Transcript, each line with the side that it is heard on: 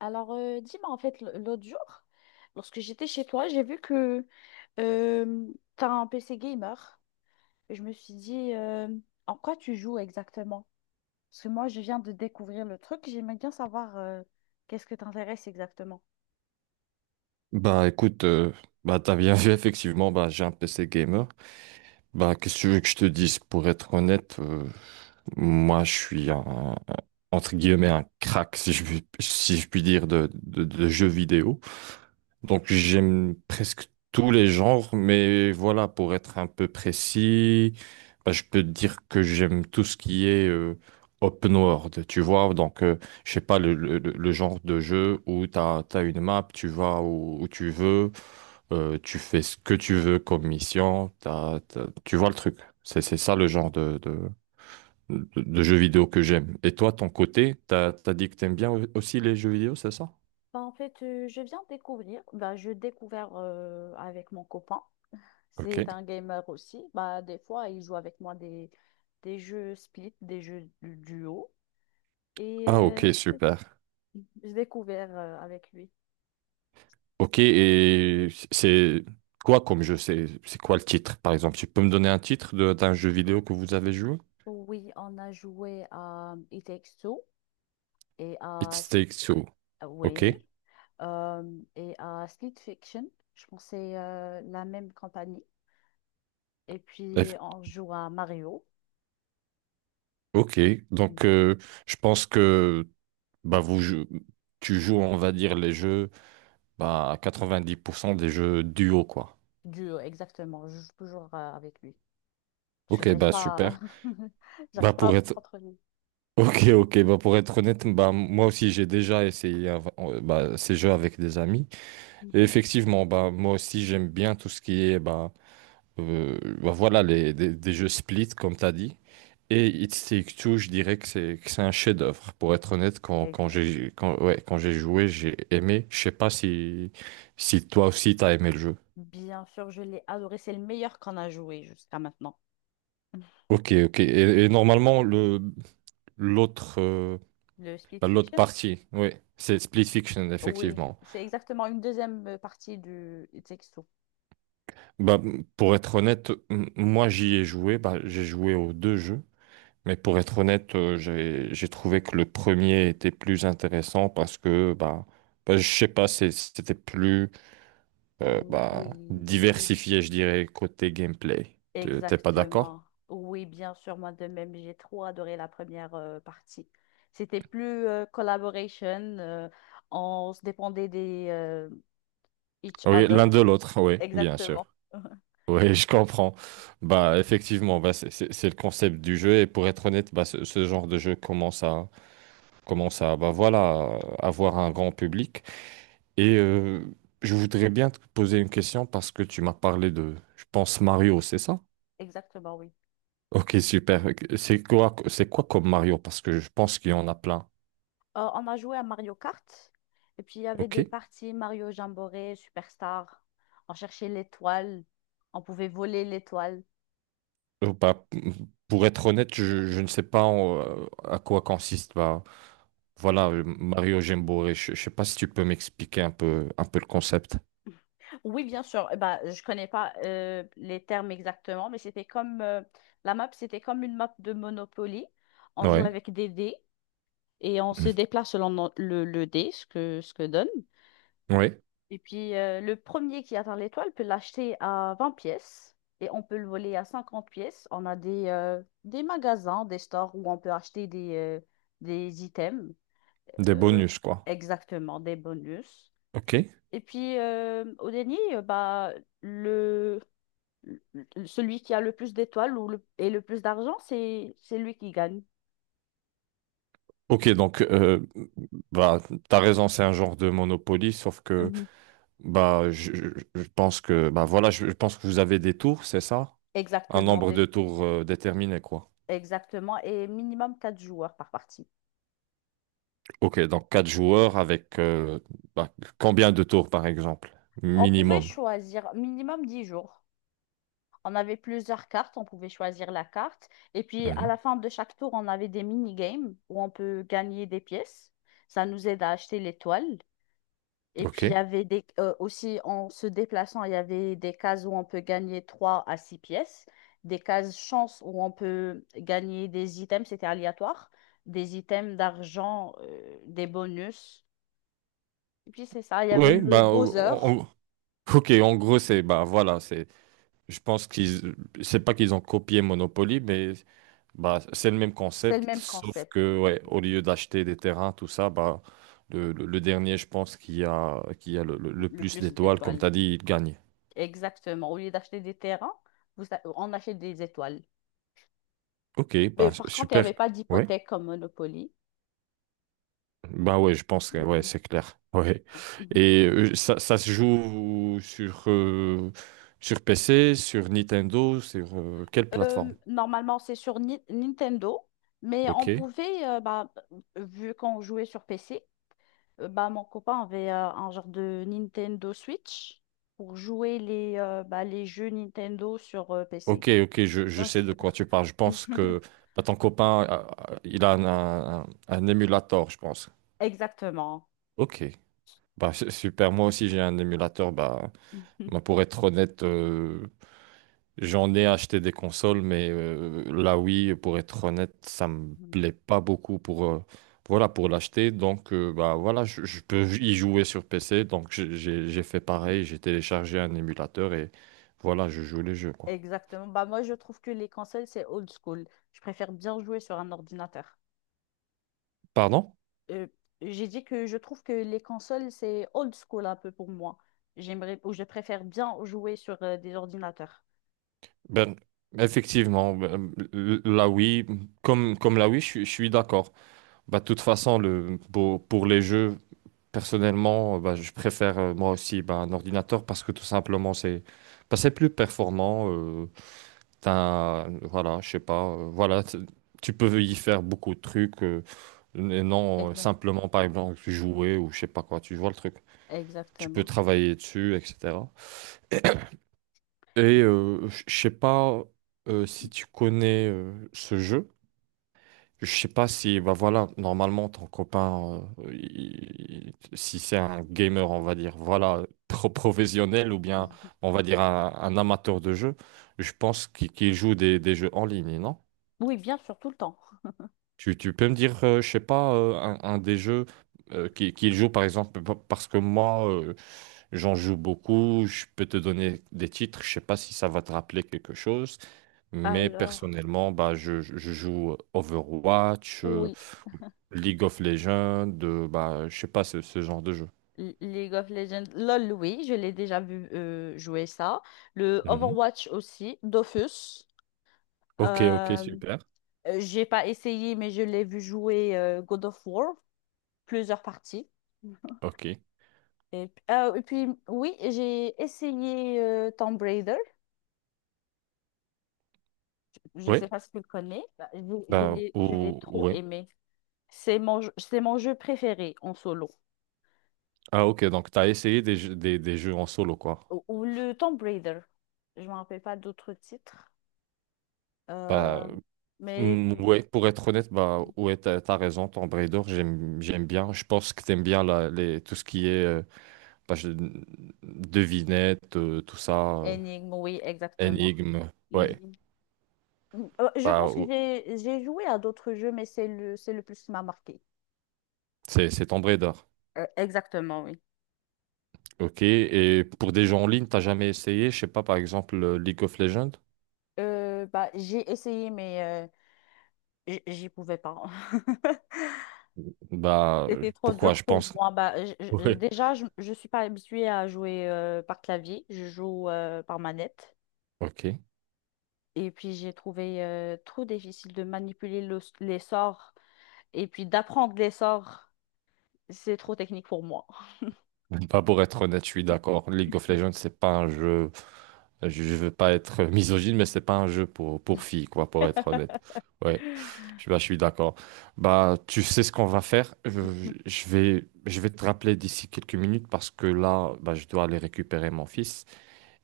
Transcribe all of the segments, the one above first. left: Alors, dis-moi, en fait, l'autre jour, lorsque j'étais chez toi, j'ai vu que euh, tu as un PC gamer. Et je me suis dit, en quoi tu joues exactement? Parce que moi, je viens de découvrir le truc. J'aimerais bien savoir qu'est-ce que t'intéresse exactement.
right: Bah écoute, bah t'as bien vu effectivement, bah j'ai un PC gamer. Bah qu'est-ce que tu veux que je te dise? Pour être honnête, moi je suis un- entre guillemets un crack si je puis dire de jeux vidéo. Donc j'aime presque tous les genres, mais voilà, pour être un peu précis, bah, je peux te dire que j'aime tout ce qui est open world, tu vois. Donc je sais pas le genre de jeu où tu as, une map, tu vas où, où tu veux, tu fais ce que tu veux comme mission, tu vois le truc. C'est ça le genre de jeu vidéo que j'aime. Et toi, ton côté, t'as dit que t'aimes bien aussi les jeux vidéo, c'est ça?
left: Bah, en fait, je viens de découvrir. Bah, je découvert avec mon copain.
right: Ok.
left: C'est un gamer aussi. Bah, des fois, il joue avec moi des jeux split, des jeux du duo. Et
right: Ah, ok,
left: c'est tout.
right: super.
left: J'ai découvert avec lui.
right: Ok, et c'est quoi comme jeu? C'est quoi le titre, par exemple? Tu peux me donner un titre d'un jeu vidéo que vous avez joué?
left: Oui, on a joué à It Takes Two et
right: It
left: à
right: Takes Two.
left: oui,
right: Ok.
left: et à Split Fiction. Je pense que c'est la même compagnie. Et puis
right: F-
left: on joue à Mario.
right: Ok. Donc, je pense que bah, vous, jou- tu joues, on va dire, les jeux, bah, à 90% des jeux duo, quoi.
left: Duo, exactement. Je joue toujours avec lui. Parce que
right: Ok,
left: j'arrive
right: bah
left: pas à...
right: super. Bah
left: J'arrive pas à
right: pour
left: me
right: être
left: contrôler.
right: ok, ok, bah pour être honnête, bah moi aussi j'ai déjà essayé bah, ces jeux avec des amis. Et
left: Mhm.
right: effectivement, bah moi aussi j'aime bien tout ce qui est bah bah voilà, des jeux Split, comme tu as dit. Et It Takes Two, je dirais que c'est un chef-d'œuvre. Pour être honnête,
left: Exact.
right: quand j'ai joué, j'ai aimé. Je sais pas si, si toi aussi t'as aimé le jeu.
left: Bien sûr, je l'ai adoré. C'est le meilleur qu'on a joué jusqu'à maintenant.
right: Ok, ok. Et normalement, le l'autre
left: Le Split
right: l'autre
left: Fiction?
right: partie, oui, c'est Split Fiction,
left: Oui,
right: effectivement.
left: c'est exactement une deuxième partie du It Takes Two.
right: Bah, pour être honnête, moi j'y ai joué. Bah, j'ai joué aux deux jeux. Mais pour être honnête, j'ai trouvé que le premier était plus intéressant parce que bah, bah je sais pas, c'était plus bah,
left: Oui, oui,
right: diversifié, je dirais, côté gameplay. T'es pas d'accord?
left: exactement. Oui, bien sûr, moi de même, j'ai trop adoré la première partie. C'était plus collaboration, euh, on se dépendait des each
right: Oui, l'un
left: other.
right: de l'autre, oui, bien sûr.
left: Exactement.
right: Oui, je comprends. Bah effectivement, bah, c'est le concept du jeu et pour être honnête, bah, ce genre de jeu commence à commence à bah voilà, avoir un grand public. Et je voudrais bien te poser une question parce que tu m'as parlé de, je pense, Mario, c'est ça?
left: Exactement, oui.
right: Ok, super. C'est quoi comme Mario? Parce que je pense qu'il y en a plein.
left: On a joué à Mario Kart. Et puis, il y avait
right: Ok?
left: des parties Mario Jamboree, Superstar. On cherchait l'étoile. On pouvait voler l'étoile.
right: Bah, pour être honnête, je ne sais pas à quoi consiste. Bah, voilà, Mario Jamboree. Je ne sais pas si tu peux m'expliquer un peu le concept.
left: Oui, bien sûr. Eh Ben, je connais pas les termes exactement, mais c'était comme la map, c'était comme une map de Monopoly. On joue
right: Ouais.
left: avec des dés et on se
right: Mhm.
left: déplace selon le dé, ce que donne.
right: Ouais.
left: Et puis, le premier qui atteint l'étoile peut l'acheter à 20 pièces et on peut le voler à 50 pièces. On a des magasins, des stores où on peut acheter des items,
right: Des
left: euh,
right: bonus, quoi.
left: exactement, des bonus.
right: Ok.
left: Et puis, au dernier, bah, le, le celui qui a le plus d'étoiles ou le, et le plus d'argent, c'est lui qui gagne.
right: Ok, donc bah t'as raison, c'est un genre de Monopoly, sauf que
left: Mhm.
right: bah je pense que bah voilà, je pense que vous avez des tours, c'est ça? Un
left: Exactement,
right: nombre
left: des-
right: de tours déterminé, quoi.
left: exactement. Et minimum 4 joueurs par partie.
right: Ok, donc quatre joueurs avec bah, combien de tours par exemple?
left: On pouvait
right: Minimum.
left: choisir minimum 10 jours. On avait plusieurs cartes, on pouvait choisir la carte. Et puis à la
right: Mhm.
left: fin de chaque tour, on avait des mini-games où on peut gagner des pièces. Ça nous aide à acheter les l'étoile. Et
right: Ok.
left: puis il y avait des, aussi en se déplaçant, il y avait des cases où on peut gagner 3 à 6 pièces, des cases chance où on peut gagner des items, c'était aléatoire, des items d'argent, des bonus. Et puis c'est ça, il y avait
right: Oui,
left: le Bowser,
right: o- ok, en gros c'est bah voilà, c'est Je pense qu'ils, c'est pas qu'ils ont copié Monopoly, mais bah, c'est le même
left: c'est le
right: concept,
left: même
right: sauf
left: concept,
right: que ouais, au lieu d'acheter des terrains, tout ça, bah, le dernier, je pense, qui a le
left: le
right: plus
left: plus
right: d'étoiles, comme
left: d'étoiles.
right: tu as dit, il gagne.
left: Exactement. Au lieu d'acheter des terrains, on achète des étoiles.
right: Ok,
left: Mais
right: bah,
left: par contre, il n'y avait
right: super.
left: pas
right: Ouais.
left: d'hypothèque comme Monopoly.
right: Bah ouais, je pense que ouais,
left: Mhm.
right: c'est clair. Ouais.
left: Comme-
right: Et ça se joue sur, sur PC, sur Nintendo, sur quelle plateforme?
left: Normalement, c'est sur Nintendo, mais on
right: Ok.
left: pouvait, bah, vu qu'on jouait sur PC, bah, mon copain avait un genre de Nintendo Switch pour jouer les, bah, les jeux Nintendo sur PC.
right: Ok, ok, je
left: Oh,
right: sais de
left: c'est-
right: quoi tu parles. Je pense que bah, ton copain, il a un émulateur, je pense.
left: Exactement.
right: Ok, bah c'est super. Moi aussi, j'ai un émulateur. Bah, pour être honnête, j'en ai acheté des consoles, mais la Wii, pour être honnête, ça me plaît pas beaucoup pour voilà pour l'acheter. Donc bah voilà, je peux y jouer sur PC. Donc j'ai fait pareil. J'ai téléchargé un émulateur et voilà, je joue les jeux quoi.
left: Exactement. Bah, moi, je trouve que les consoles, c'est old school. Je préfère bien jouer sur un ordinateur.
right: Pardon?
left: Euh, j'ai dit que je trouve que les consoles, c'est old school un peu pour moi. J'aimerais, ou je préfère bien jouer sur des ordinateurs.
right: Ben, effectivement, ben, là oui, comme là oui, je suis d'accord. Bah, de toute façon, pour les jeux, personnellement, bah, je préfère moi aussi bah, un ordinateur parce que tout simplement, c'est bah, c'est plus performant. T'as voilà, je sais pas, tu peux y faire beaucoup de trucs, et non
left: Exact.
right: simplement, par exemple, jouer ou je sais pas quoi, tu vois le truc. Tu peux
left: Exactement.
right: travailler dessus, etc. Et je sais pas si tu connais ce jeu. Je sais pas si, bah voilà, normalement, ton copain, si c'est un gamer, on va dire, voilà, professionnel ou bien,
left: Mhm.
right: on va dire, un amateur de jeu, je pense qu'il joue des jeux en ligne, non?
left: Oui, bien sûr, tout le temps.
right: Tu peux me dire, je sais pas, un des jeux qu'il joue, par exemple, parce que moi, j'en joue beaucoup, je peux te donner des titres, je sais pas si ça va te rappeler quelque chose, mais
left: Alors,
right: personnellement, bah, je joue Overwatch,
left: oui.
right: League of Legends, bah, je sais pas ce genre de jeu.
left: League of Legends, LOL, oui, je l'ai déjà vu jouer ça. Le
right: Mhm.
left: Overwatch aussi, Dofus.
right: Ok, ok,
left: Euh,
right: super.
left: j'ai pas essayé, mais je l'ai vu jouer God of War. Plusieurs parties.
right: Ok.
left: Et, ah, et puis, oui, j'ai essayé Tomb Raider. Je
right: Oui,
left: sais pas si tu le connais. Bah, je l'ai trop
right: ouais.
left: aimé. C'est c'est mon jeu préféré en solo.
right: Ah, ok, donc tu as essayé des jeux en solo, quoi.
left: Ou le Tomb Raider. Je me rappelle pas d'autres titres.
right: Bah,
left: Euh, mais
right: mm, ouais, pour être honnête, bah, ouais, t'as raison, Tomb Raider, j'aime bien. Je pense que t'aimes bien tout ce qui est bah, je- devinette,
left: Énigme, oui, exactement.
right: énigme. Ouais,
left: Mhm. Je
right: bah,
left: pense que
right: ou-
left: j'ai joué à d'autres jeux, mais c'est le plus qui m'a marqué.
right: c'est Tomb Raider.
left: Exactement, oui.
right: Ok, et pour des jeux en ligne, t'as jamais essayé, je sais pas, par exemple League of Legends?
left: Bah, j'ai essayé, mais j- J'y pouvais pas. C'était trop
right: Pourquoi
left: dur
right: je
left: pour
right: pense?
left: moi. Bah,
right: Ouais.
left: déjà, je ne suis pas habituée à jouer par clavier. Je joue par manette.
right: Ok.
left: Et puis, j'ai trouvé trop difficile de manipuler les sorts et puis d'apprendre les sorts. C'est trop technique pour moi.
right: Bah, pour être honnête, je suis d'accord. League of Legends, c'est pas un jeu. Je veux pas être misogyne, mais c'est pas un jeu pour filles, quoi, pour être honnête. Ouais. Je suis d'accord. Bah, tu sais ce qu'on va faire.
left: Mhm.
right: Je vais te rappeler d'ici quelques minutes parce que là, bah, je dois aller récupérer mon fils.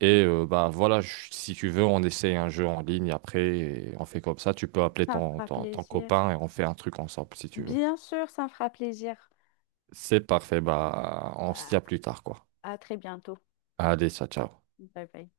right: Et bah, voilà, si tu veux, on essaie un jeu en ligne après et on fait comme ça. Tu peux appeler
left: Ça me fera
right: ton
left: plaisir.
right: copain et on fait un truc ensemble si tu veux.
left: Bien sûr, ça me fera plaisir.
right: C'est parfait. Bah, on se
left: À,
right: dit à plus tard, quoi.
left: à très bientôt.
right: Allez, ciao, ciao.
left: Bye bye.